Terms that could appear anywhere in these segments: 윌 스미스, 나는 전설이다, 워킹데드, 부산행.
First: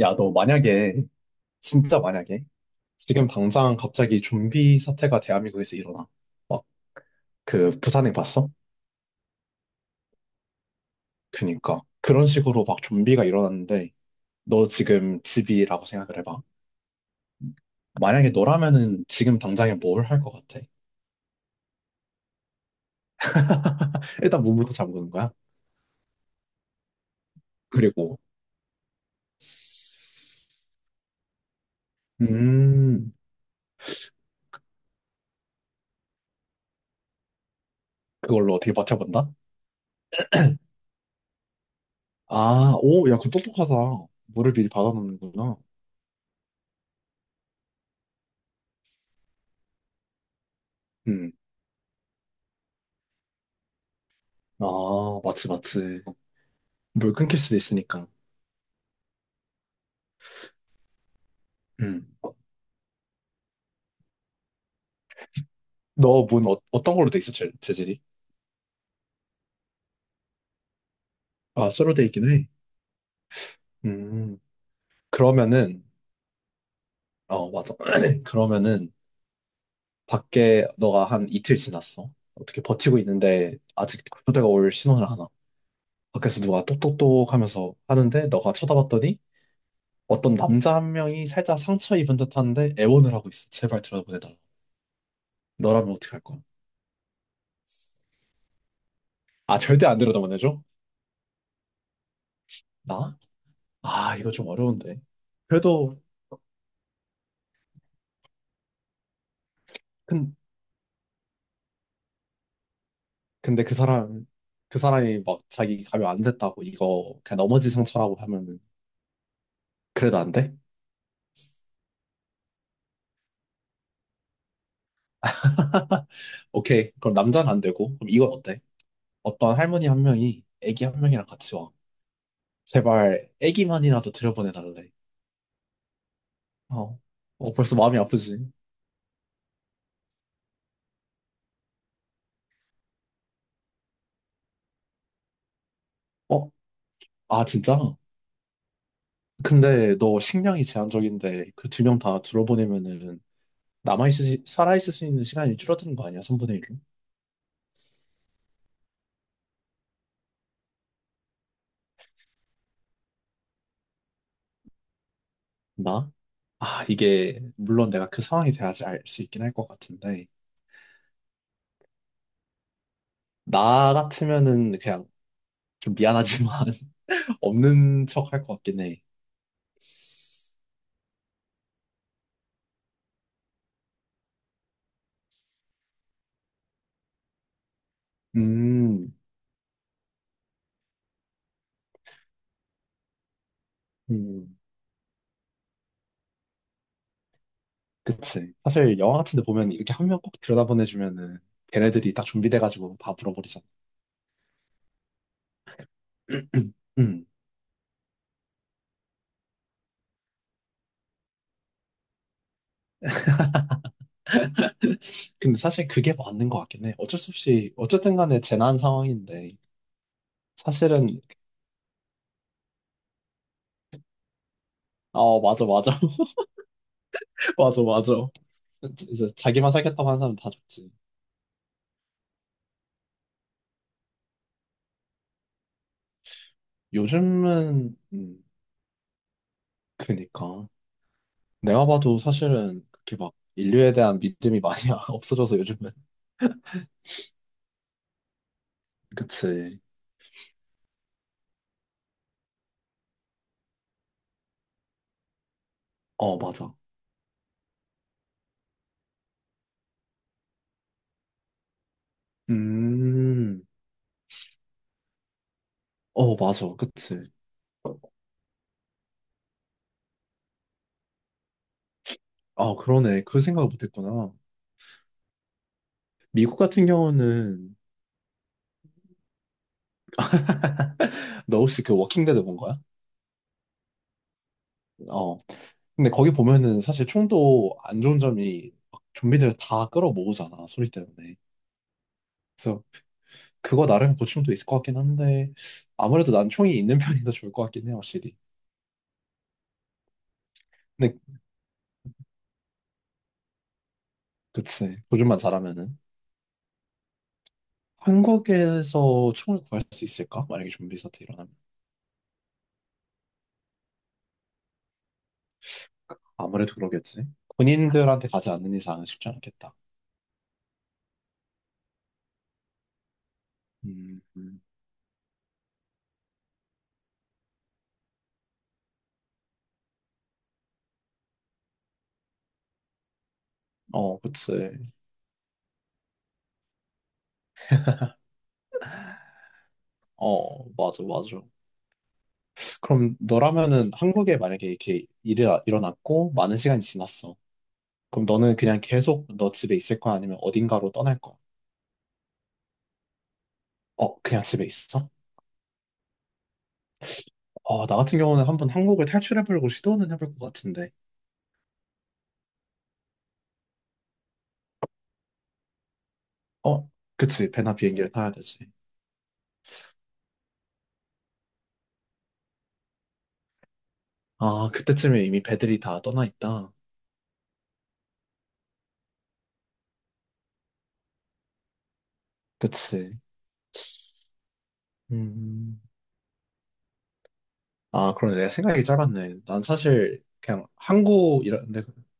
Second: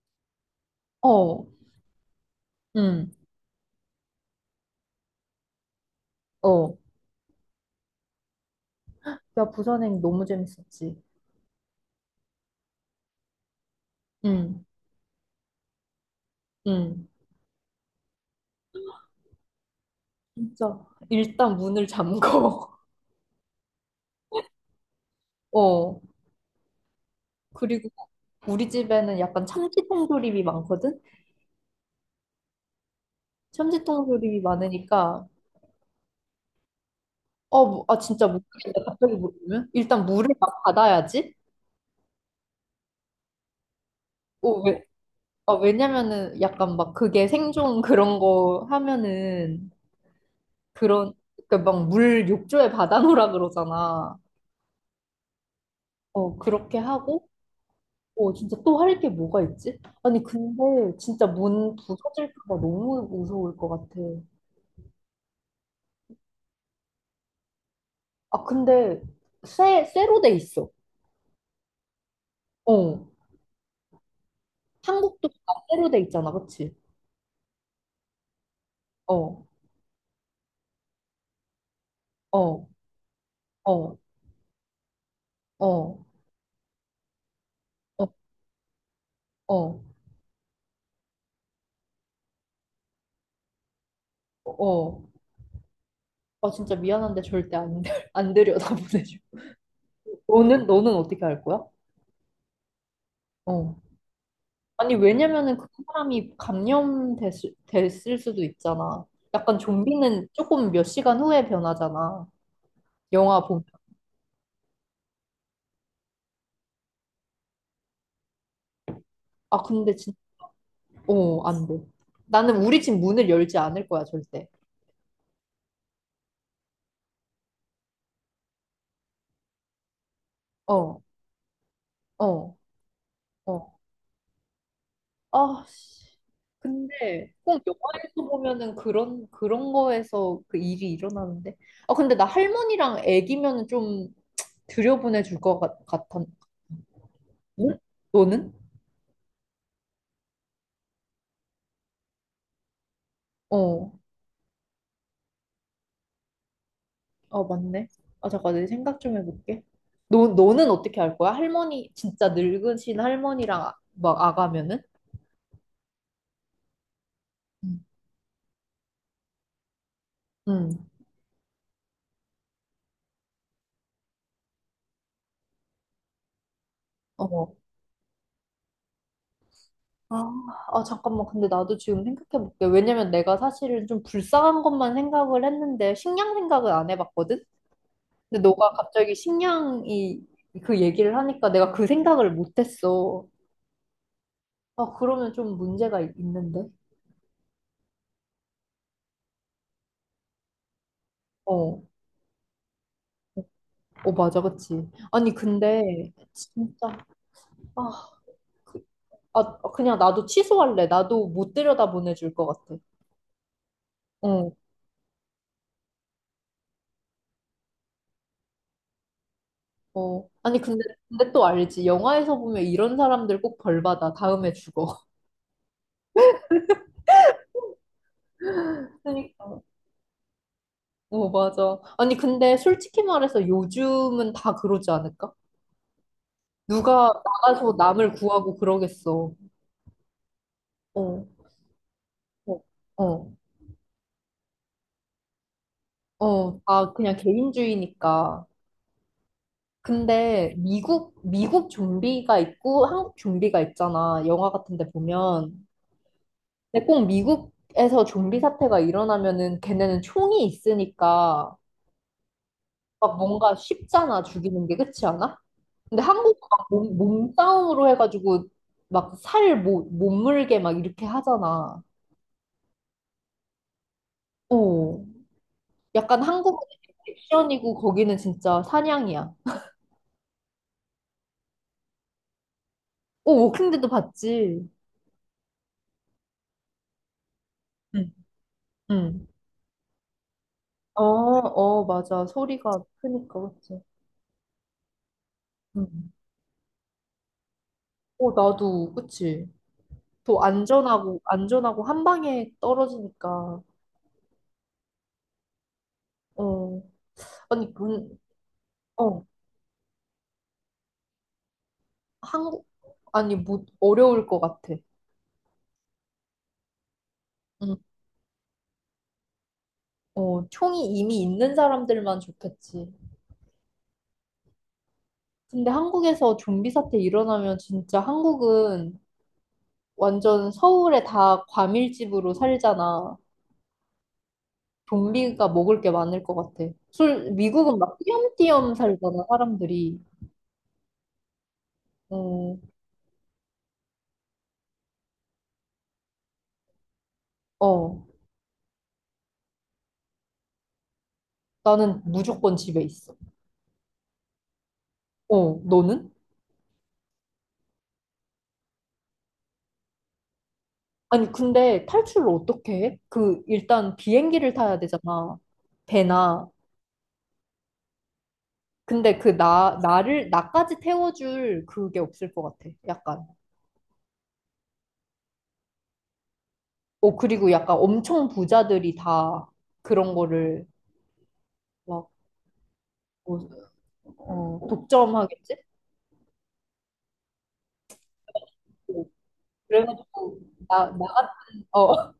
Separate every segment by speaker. Speaker 1: 야, 너 만약에,
Speaker 2: 어,
Speaker 1: 진짜 만약에,
Speaker 2: 응,
Speaker 1: 지금 당장 갑자기 좀비 사태가 대한민국에서 일어나. 막,
Speaker 2: 어.
Speaker 1: 그, 부산행 봤어?
Speaker 2: 야, 부산행 너무 재밌었지.
Speaker 1: 그니까. 그런 식으로 막 좀비가 일어났는데,
Speaker 2: 응,
Speaker 1: 너 지금 집이라고 생각을 해봐.
Speaker 2: 응.
Speaker 1: 만약에 너라면은 지금 당장에 뭘 할 것 같아?
Speaker 2: 진짜. 일단 문을 잠궈.
Speaker 1: 일단 문부터 잠그는 거야.
Speaker 2: 어. 그리고
Speaker 1: 그리고,
Speaker 2: 우리 집에는 약간 참치통 조림이 많거든?
Speaker 1: 음,
Speaker 2: 참치통 조림이 많으니까, 어, 뭐, 아, 진짜
Speaker 1: 그걸로 어떻게
Speaker 2: 모르겠다. 갑자기
Speaker 1: 버텨본다?
Speaker 2: 모르면? 일단 물을 막 받아야지?
Speaker 1: 아, 오, 야, 그 똑똑하다.
Speaker 2: 어,
Speaker 1: 물을 미리
Speaker 2: 왜, 아,
Speaker 1: 받아놓는구나.
Speaker 2: 왜냐면은 약간 막 그게 생존 그런 거 하면은 그런,
Speaker 1: 음,
Speaker 2: 그러니까 막 물 욕조에 받아놓으라 그러잖아.
Speaker 1: 아, 마치, 마치.
Speaker 2: 어, 그렇게
Speaker 1: 물
Speaker 2: 하고,
Speaker 1: 끊길 수도 있으니까.
Speaker 2: 어, 진짜 또 할 게 뭐가 있지? 아니, 근데 진짜 문
Speaker 1: 음.
Speaker 2: 부서질까 봐 너무 무서울 것 같아.
Speaker 1: 너 문 어, 떤 걸로 돼 있어, 재질이?
Speaker 2: 아, 근데 쇠로 돼 있어.
Speaker 1: 아, 쇠로 돼 있긴 해.
Speaker 2: 어.
Speaker 1: 음,
Speaker 2: 한국도 다
Speaker 1: 그러면은,
Speaker 2: 쇠로 돼 있잖아, 그치?
Speaker 1: 어, 맞아. 그러면은,
Speaker 2: 어,
Speaker 1: 밖에 너가 한 이틀 지났어. 어떻게
Speaker 2: 어,
Speaker 1: 버티고 있는데,
Speaker 2: 어,
Speaker 1: 아직 군대가 올 신호를 하나.
Speaker 2: 어,
Speaker 1: 밖에서 누가 똑똑똑 하면서
Speaker 2: 어,
Speaker 1: 하는데, 너가 쳐다봤더니,
Speaker 2: 어,
Speaker 1: 어떤 남자 한 명이 살짝 상처 입은 듯한데, 애원을 하고 있어. 제발 들여다보내달라.
Speaker 2: 어.
Speaker 1: 너라면 어떻게 할 거야?
Speaker 2: 아, 진짜 미안한데 절대 안, 안 들여다 보내줘.
Speaker 1: 아, 절대 안 들여다보내줘?
Speaker 2: 너는 어떻게 할 거야?
Speaker 1: 나?
Speaker 2: 어.
Speaker 1: 아, 이거 좀
Speaker 2: 아니,
Speaker 1: 어려운데.
Speaker 2: 왜냐면은 그
Speaker 1: 그래도,
Speaker 2: 사람이 감염됐을 됐을 수도 있잖아. 약간 좀비는 조금 몇 시간 후에 변하잖아. 영화 보면.
Speaker 1: 근데 그 사람, 그 사람이 막 자기 가면 안 됐다고 이거 그냥 넘어지 상처라고 하면은
Speaker 2: 아, 근데 진,
Speaker 1: 그래도 안 돼?
Speaker 2: 어, 안 돼. 나는 우리 집 문을 열지 않을 거야, 절대.
Speaker 1: 오케이. 그럼 남자는 안 되고 그럼 이건 어때? 어떤 할머니 한 명이 애기 한
Speaker 2: 어,
Speaker 1: 명이랑 같이 와.
Speaker 2: 어,
Speaker 1: 제발
Speaker 2: 어.
Speaker 1: 애기만이라도 들여보내달래.
Speaker 2: 아, 씨.
Speaker 1: 어.
Speaker 2: 근데
Speaker 1: 어,
Speaker 2: 꼭
Speaker 1: 벌써 마음이
Speaker 2: 영화에서
Speaker 1: 아프지?
Speaker 2: 보면은 그런 거에서 그 일이 일어나는데. 아, 근데 나 할머니랑 애기면은 좀 들여보내 줄 것 같아.
Speaker 1: 어? 아, 진짜?
Speaker 2: 응? 너는?
Speaker 1: 근데 너 식량이 제한적인데 그 두 명 다 들어보내면은
Speaker 2: 어,
Speaker 1: 남아있을, 살아있을 수 있는 시간이 줄어드는 거 아니야? 3분의 1로?
Speaker 2: 어, 맞네. 아, 잠깐, 내 생각 좀 해볼게. 너는 어떻게 할 거야? 할머니, 진짜 늙으신 할머니랑 막 아가면은?
Speaker 1: 나? 아, 이게
Speaker 2: 응,
Speaker 1: 물론 내가 그 상황이 돼야지 알 수 있긴 할 것 같은데
Speaker 2: 응.
Speaker 1: 나 같으면은 그냥 좀 미안하지만
Speaker 2: 어.
Speaker 1: 없는 척 할 것 같긴 해.
Speaker 2: 아, 아, 잠깐만. 근데 나도 지금 생각해볼게. 왜냐면 내가 사실은 좀 불쌍한 것만 생각을 했는데, 식량 생각을 안 해봤거든? 근데 너가
Speaker 1: 음,
Speaker 2: 갑자기 식량이 그 얘기를 하니까 내가 그 생각을 못했어.
Speaker 1: 음,
Speaker 2: 아, 그러면 좀 문제가 있는데?
Speaker 1: 그치. 사실 영화 같은 데 보면 이렇게 한 명 꼭 들여다보내주면은
Speaker 2: 어,
Speaker 1: 걔네들이 딱 준비돼가지고 다 물어버리잖아.
Speaker 2: 어, 맞아, 그치. 아니, 근데, 진짜,
Speaker 1: 음.
Speaker 2: 아, 그, 아, 어, 그냥 나도 취소할래. 나도 못 들여다 보내줄 것 같아. 어,
Speaker 1: 근데 사실 그게 맞는 것 같긴 해. 어쩔 수 없이, 어쨌든 간에 재난 상황인데,
Speaker 2: 어. 아니,
Speaker 1: 사실은,
Speaker 2: 근데 또 알지. 영화에서 보면 이런 사람들 꼭 벌 받아. 다음에 죽어.
Speaker 1: 어, 맞아, 맞아. 맞아, 맞아. 이제
Speaker 2: 그러니까.
Speaker 1: 자기만 살겠다고 하는 사람 다 죽지.
Speaker 2: 어, 맞아. 아니, 근데 솔직히 말해서 요즘은 다 그러지 않을까? 누가 나가서
Speaker 1: 요즘은,
Speaker 2: 남을 구하고 그러겠어.
Speaker 1: 그니까.
Speaker 2: 어,
Speaker 1: 내가 봐도
Speaker 2: 어,
Speaker 1: 사실은 그렇게
Speaker 2: 어,
Speaker 1: 막 인류에 대한 믿음이 많이 없어져서 요즘은.
Speaker 2: 어. 아, 그냥 개인주의니까.
Speaker 1: 그치.
Speaker 2: 근데 미국 좀비가 있고 한국 좀비가 있잖아. 영화 같은 데 보면.
Speaker 1: 어, 맞아.
Speaker 2: 근데 꼭 미국에서 좀비 사태가 일어나면은 걔네는 총이 있으니까 막 뭔가
Speaker 1: 음,
Speaker 2: 쉽잖아, 죽이는 게. 그렇지 않아? 근데
Speaker 1: 어,
Speaker 2: 한국은
Speaker 1: 맞아.
Speaker 2: 막
Speaker 1: 그치.
Speaker 2: 몸싸움으로 해가지고 막 살 못 물게 막 이렇게 하잖아.
Speaker 1: 아, 그러네. 그 생각을 못했구나.
Speaker 2: 어. 약간
Speaker 1: 미국
Speaker 2: 한국은
Speaker 1: 같은 경우는
Speaker 2: 액션이고 거기는 진짜 사냥이야.
Speaker 1: 너 혹시 그 워킹데드 본 거야?
Speaker 2: 어, 워킹데드 봤지?
Speaker 1: 어. 근데 거기 보면은 사실 총도 안
Speaker 2: 응.
Speaker 1: 좋은 점이 막
Speaker 2: 응.
Speaker 1: 좀비들 다 끌어모으잖아. 소리
Speaker 2: 어,
Speaker 1: 때문에.
Speaker 2: 어, 맞아.
Speaker 1: 그래서
Speaker 2: 소리가 크니까, 그치?
Speaker 1: 그거 나름 고충도 있을 것 같긴 한데
Speaker 2: 응.
Speaker 1: 아무래도 난 총이 있는 편이 더 좋을 것 같긴 해,
Speaker 2: 어,
Speaker 1: 확실히.
Speaker 2: 나도, 그치? 더
Speaker 1: 근데
Speaker 2: 안전하고 한 방에 떨어지니까.
Speaker 1: 그치. 조준만 잘하면은.
Speaker 2: 어. 아니, 문, 어,
Speaker 1: 한국에서 총을 구할 수 있을까? 만약에 좀비 사태 일어나면.
Speaker 2: 한국, 아니, 못, 어려울 것 같아.
Speaker 1: 아무래도 그러겠지. 군인들한테 가지 않는 이상은 쉽지 않겠다.
Speaker 2: 어, 총이 이미 있는 사람들만 좋겠지.
Speaker 1: 음, 음.
Speaker 2: 근데 한국에서 좀비 사태 일어나면 진짜 한국은 완전 서울에 다 과밀집으로 살잖아.
Speaker 1: 어, 그치.
Speaker 2: 좀비가 먹을 게 많을 것 같아. 술, 미국은 막 띄엄띄엄 살잖아, 사람들이.
Speaker 1: 어, 맞아, 맞아.
Speaker 2: 어,
Speaker 1: 그럼 너라면은 한국에 만약에 이렇게 일이 일어났고 많은 시간이 지났어.
Speaker 2: 어,
Speaker 1: 그럼 너는 그냥 계속 너 집에 있을 거야? 아니면 어딘가로 떠날 거야?
Speaker 2: 나는 무조건 집에 있어.
Speaker 1: 어, 그냥 집에 있어?
Speaker 2: 어, 너는?
Speaker 1: 어, 나 같은 경우는 한번 한국을 탈출해보려고 시도는 해볼 것 같은데.
Speaker 2: 아니, 근데 탈출을 어떻게 해? 그, 일단 비행기를 타야 되잖아. 배나.
Speaker 1: 어, 그치. 배나 비행기를 타야 되지.
Speaker 2: 근데 그 나까지 태워줄 그게 없을 것 같아. 약간.
Speaker 1: 아, 그때쯤에 이미 배들이 다 떠나 있다.
Speaker 2: 어, 그리고 약간 엄청 부자들이 다 그런 거를 막,
Speaker 1: 그치.
Speaker 2: 뭐, 어, 어, 독점하겠지?
Speaker 1: 음. 아, 그러네. 내가 생각이
Speaker 2: 어,
Speaker 1: 짧았네. 난 사실
Speaker 2: 그래가지고,
Speaker 1: 그냥
Speaker 2: 나, 나,
Speaker 1: 항구 이런 데,
Speaker 2: 어,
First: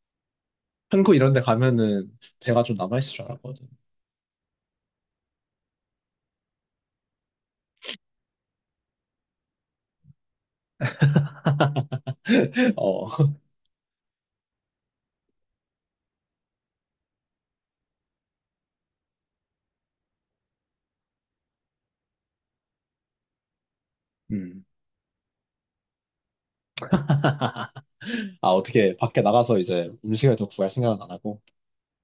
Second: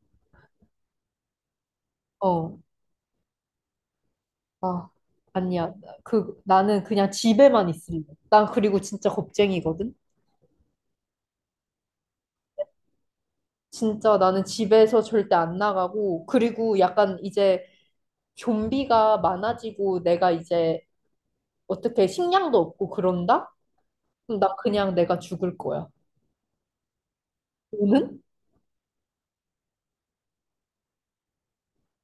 Speaker 1: 항구 이런 데 가면은
Speaker 2: 어,
Speaker 1: 배가 좀 남아있을 줄 알았거든.
Speaker 2: 아, 아니야. 나는 그냥 집에만 있을래. 난 그리고 진짜 겁쟁이거든?
Speaker 1: 어.
Speaker 2: 진짜 나는 집에서 절대 안 나가고, 그리고 약간 이제 좀비가 많아지고 내가 이제 어떻게 식량도 없고 그런다? 그럼 나
Speaker 1: 음.
Speaker 2: 그냥 내가 죽을 거야. 너는?
Speaker 1: 아, 어떻게 밖에 나가서 이제 음식을 더 구할 생각은 안 하고.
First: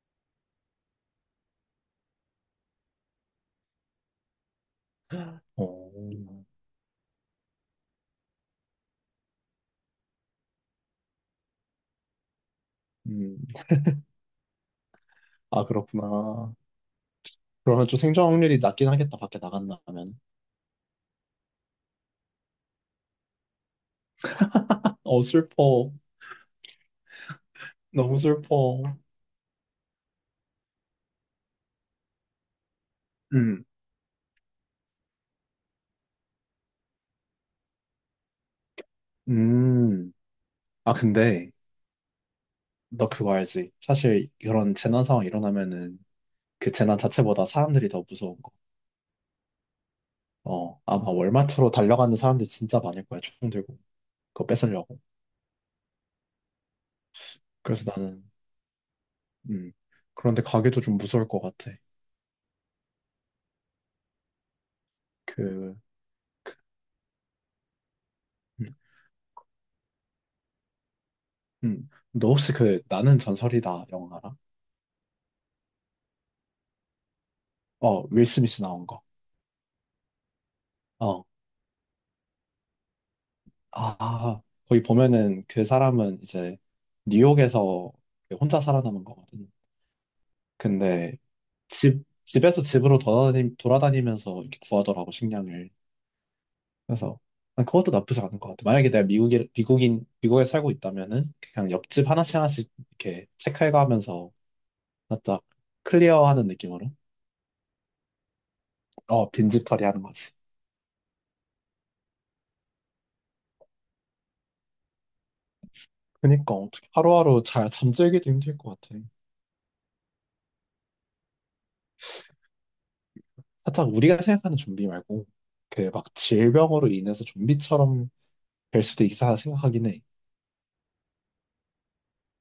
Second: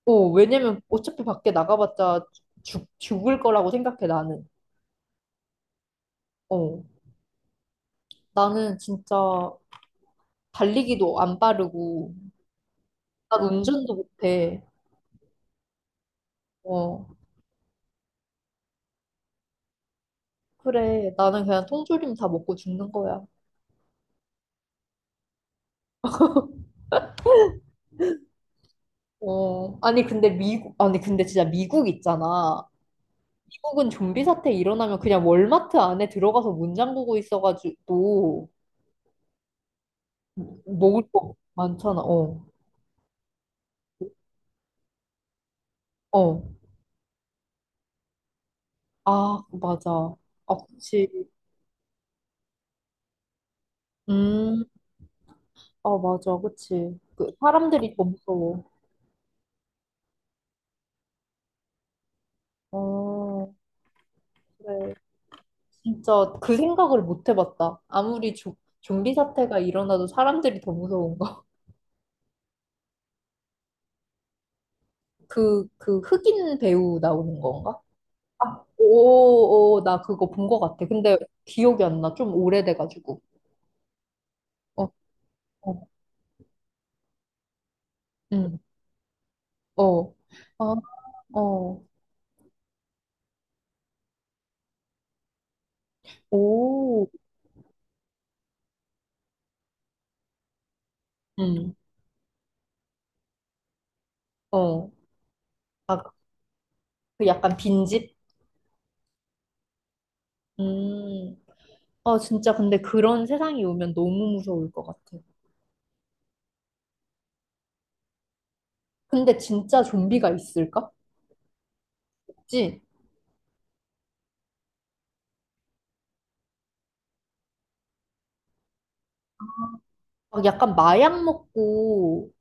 Speaker 2: 어, 왜냐면 어차피 밖에 나가봤자 죽을 거라고 생각해, 나는.
Speaker 1: 어.
Speaker 2: 어, 나는 진짜 달리기도 안 빠르고,
Speaker 1: 음.
Speaker 2: 난 운전도 못해.
Speaker 1: 아, 그렇구나.
Speaker 2: 어,
Speaker 1: 그러면 좀 생존 확률이 낮긴 하겠다, 밖에 나간다면.
Speaker 2: 그래. 나는 그냥 통조림 다 먹고 죽는 거야.
Speaker 1: 어, 슬퍼. 너무 슬퍼.
Speaker 2: 어, 아니, 근데 미국, 아니, 근데 진짜 미국 있잖아.
Speaker 1: 음.
Speaker 2: 미국은 좀비 사태 일어나면 그냥 월마트 안에 들어가서 문 잠그고 있어가지고,
Speaker 1: 음. 아,
Speaker 2: 먹을 거
Speaker 1: 근데
Speaker 2: 많잖아. 어,
Speaker 1: 너 그거 알지? 사실 이런 재난 상황 일어나면은
Speaker 2: 어.
Speaker 1: 그 재난 자체보다 사람들이 더 무서운 거.
Speaker 2: 아, 맞아. 아,
Speaker 1: 어,
Speaker 2: 그치.
Speaker 1: 아마 월마트로 달려가는 사람들 진짜 많을 거야. 총 들고. 그거
Speaker 2: 음.
Speaker 1: 뺏으려고.
Speaker 2: 어, 맞아. 그치. 그,
Speaker 1: 그래서
Speaker 2: 사람들이 더
Speaker 1: 나는,
Speaker 2: 무서워.
Speaker 1: 음. 그런데 가게도 좀 무서울 것 같아.
Speaker 2: 어, 그래.
Speaker 1: 그,
Speaker 2: 진짜 그 생각을 못 해봤다. 아무리 조,
Speaker 1: 음.
Speaker 2: 좀비 사태가 일어나도 사람들이 더 무서운 거.
Speaker 1: 음. 너 혹시 그 나는 전설이다 영화 알아?
Speaker 2: 그, 그 흑인 배우 나오는 건가?
Speaker 1: 어, 윌 스미스
Speaker 2: 아,
Speaker 1: 나온 거.
Speaker 2: 오, 오, 나 그거 본 거 같아. 근데
Speaker 1: 어.
Speaker 2: 기억이 안 나. 좀 오래돼가지고.
Speaker 1: 아, 아. 거기
Speaker 2: 어,
Speaker 1: 보면은 그
Speaker 2: 어,
Speaker 1: 사람은 이제 뉴욕에서 그
Speaker 2: 응,
Speaker 1: 혼자 살아남은 거거든.
Speaker 2: 어. 아,
Speaker 1: 근데
Speaker 2: 어,
Speaker 1: 집, 집에서 돌아다니면서 이렇게 구하더라고, 식량을.
Speaker 2: 오,
Speaker 1: 그래서 난 그것도 나쁘지 않은 것 같아. 만약에 내가 미국에 살고 있다면은 그냥
Speaker 2: 응,
Speaker 1: 옆집 하나씩 하나씩 이렇게 체크해가면서
Speaker 2: 어.
Speaker 1: 살짝
Speaker 2: 아,
Speaker 1: 클리어하는 느낌으로
Speaker 2: 그 약간 빈집?
Speaker 1: 어, 빈집 처리하는 거지.
Speaker 2: 음. 아, 진짜 근데 그런 세상이 오면 너무 무서울 것 같아.
Speaker 1: 그니까 어떻게 하루하루 잘 잠들기도 힘들 것 같아.
Speaker 2: 근데 진짜 좀비가 있을까? 그지
Speaker 1: 살짝 우리가 생각하는 좀비 말고 그 막 질병으로 인해서 좀비처럼 될 수도 있다 생각하긴 해.
Speaker 2: 막 약간 마약 먹고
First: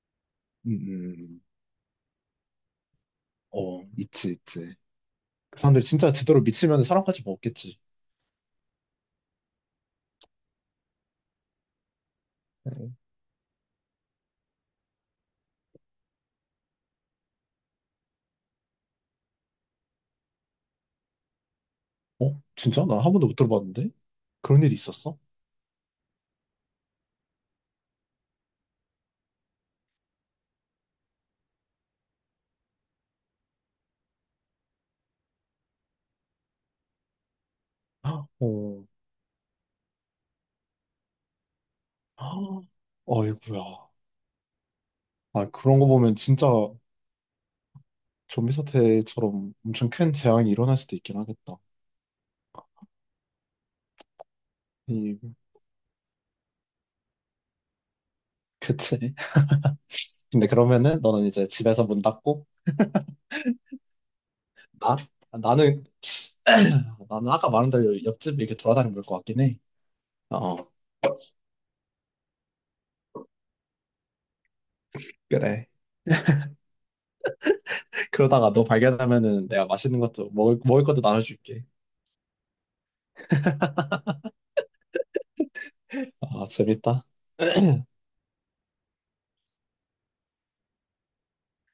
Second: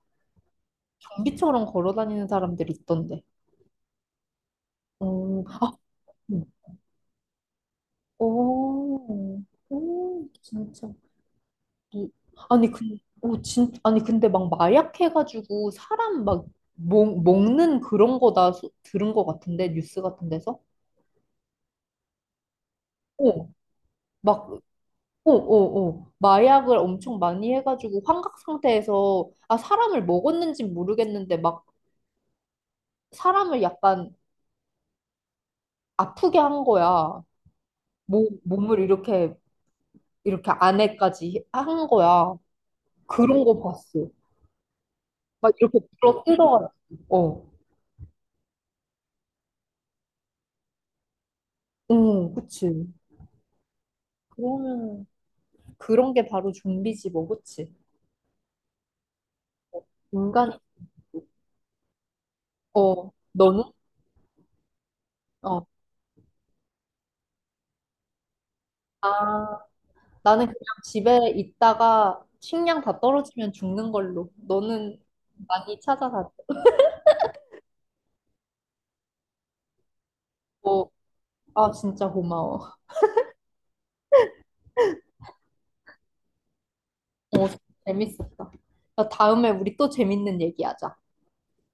Speaker 1: 음, 음.
Speaker 2: 좀비처럼 걸어 다니는 사람들 있던데.
Speaker 1: 어, 있지, 있지.
Speaker 2: 어,
Speaker 1: 그
Speaker 2: 아,
Speaker 1: 사람들 진짜 제대로
Speaker 2: 음.
Speaker 1: 미치면 사람까지 먹겠지.
Speaker 2: 어, 오, 오, 진짜. 이- 아니, 근,
Speaker 1: 네.
Speaker 2: 오, 진, 아니, 근데 막 마약해가지고 사람 막 먹는 그런 거다 들은 거 같은데, 뉴스 같은 데서?
Speaker 1: 어? 진짜? 난 한 번도 못
Speaker 2: 오,
Speaker 1: 들어봤는데?
Speaker 2: 막,
Speaker 1: 그런 일이 있었어?
Speaker 2: 오 오 오 마약을 엄청 많이 해가지고 환각 상태에서, 아, 사람을 먹었는지 모르겠는데, 막 사람을 약간 아프게 한 거야. 몸을
Speaker 1: 어,
Speaker 2: 이렇게, 이렇게 안에까지 한 거야.
Speaker 1: 어,
Speaker 2: 그런 거
Speaker 1: 어이구야.
Speaker 2: 봤어.
Speaker 1: 아,
Speaker 2: 막 이렇게
Speaker 1: 그런 거 보면
Speaker 2: 불어
Speaker 1: 진짜
Speaker 2: 뜯어가지고. 어.
Speaker 1: 좀비 사태처럼 엄청 큰 재앙이 일어날 수도 있긴 하겠다.
Speaker 2: 응, 그치. 그러면,
Speaker 1: 이,
Speaker 2: 그런 게 바로 좀비지 뭐, 그치?
Speaker 1: 그치. 근데
Speaker 2: 인간,
Speaker 1: 그러면은 너는 이제 집에서 문 닫고,
Speaker 2: 어, 너는?
Speaker 1: 나?
Speaker 2: 어.
Speaker 1: 나는, 나는 아까 말한 대로 옆집 이렇게 돌아다니면 볼 것 같긴
Speaker 2: 아,
Speaker 1: 해.
Speaker 2: 나는
Speaker 1: 어,
Speaker 2: 그냥 집에 있다가 식량 다 떨어지면 죽는 걸로. 너는
Speaker 1: 그래.
Speaker 2: 많이 찾아다니고,
Speaker 1: 그러다가 너 발견하면은 내가 맛있는 것도, 먹을 것도 나눠줄게.
Speaker 2: 아, 진짜 고마워.
Speaker 1: 아, 재밌다.
Speaker 2: 어, 재밌었다. 나 다음에 우리 또 재밌는 얘기하자.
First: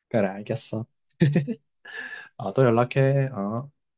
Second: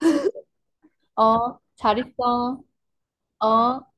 Speaker 1: 그래, 알겠어.
Speaker 2: 어, 잘
Speaker 1: 아,
Speaker 2: 있어.
Speaker 1: 또 연락해. 어.
Speaker 2: 어?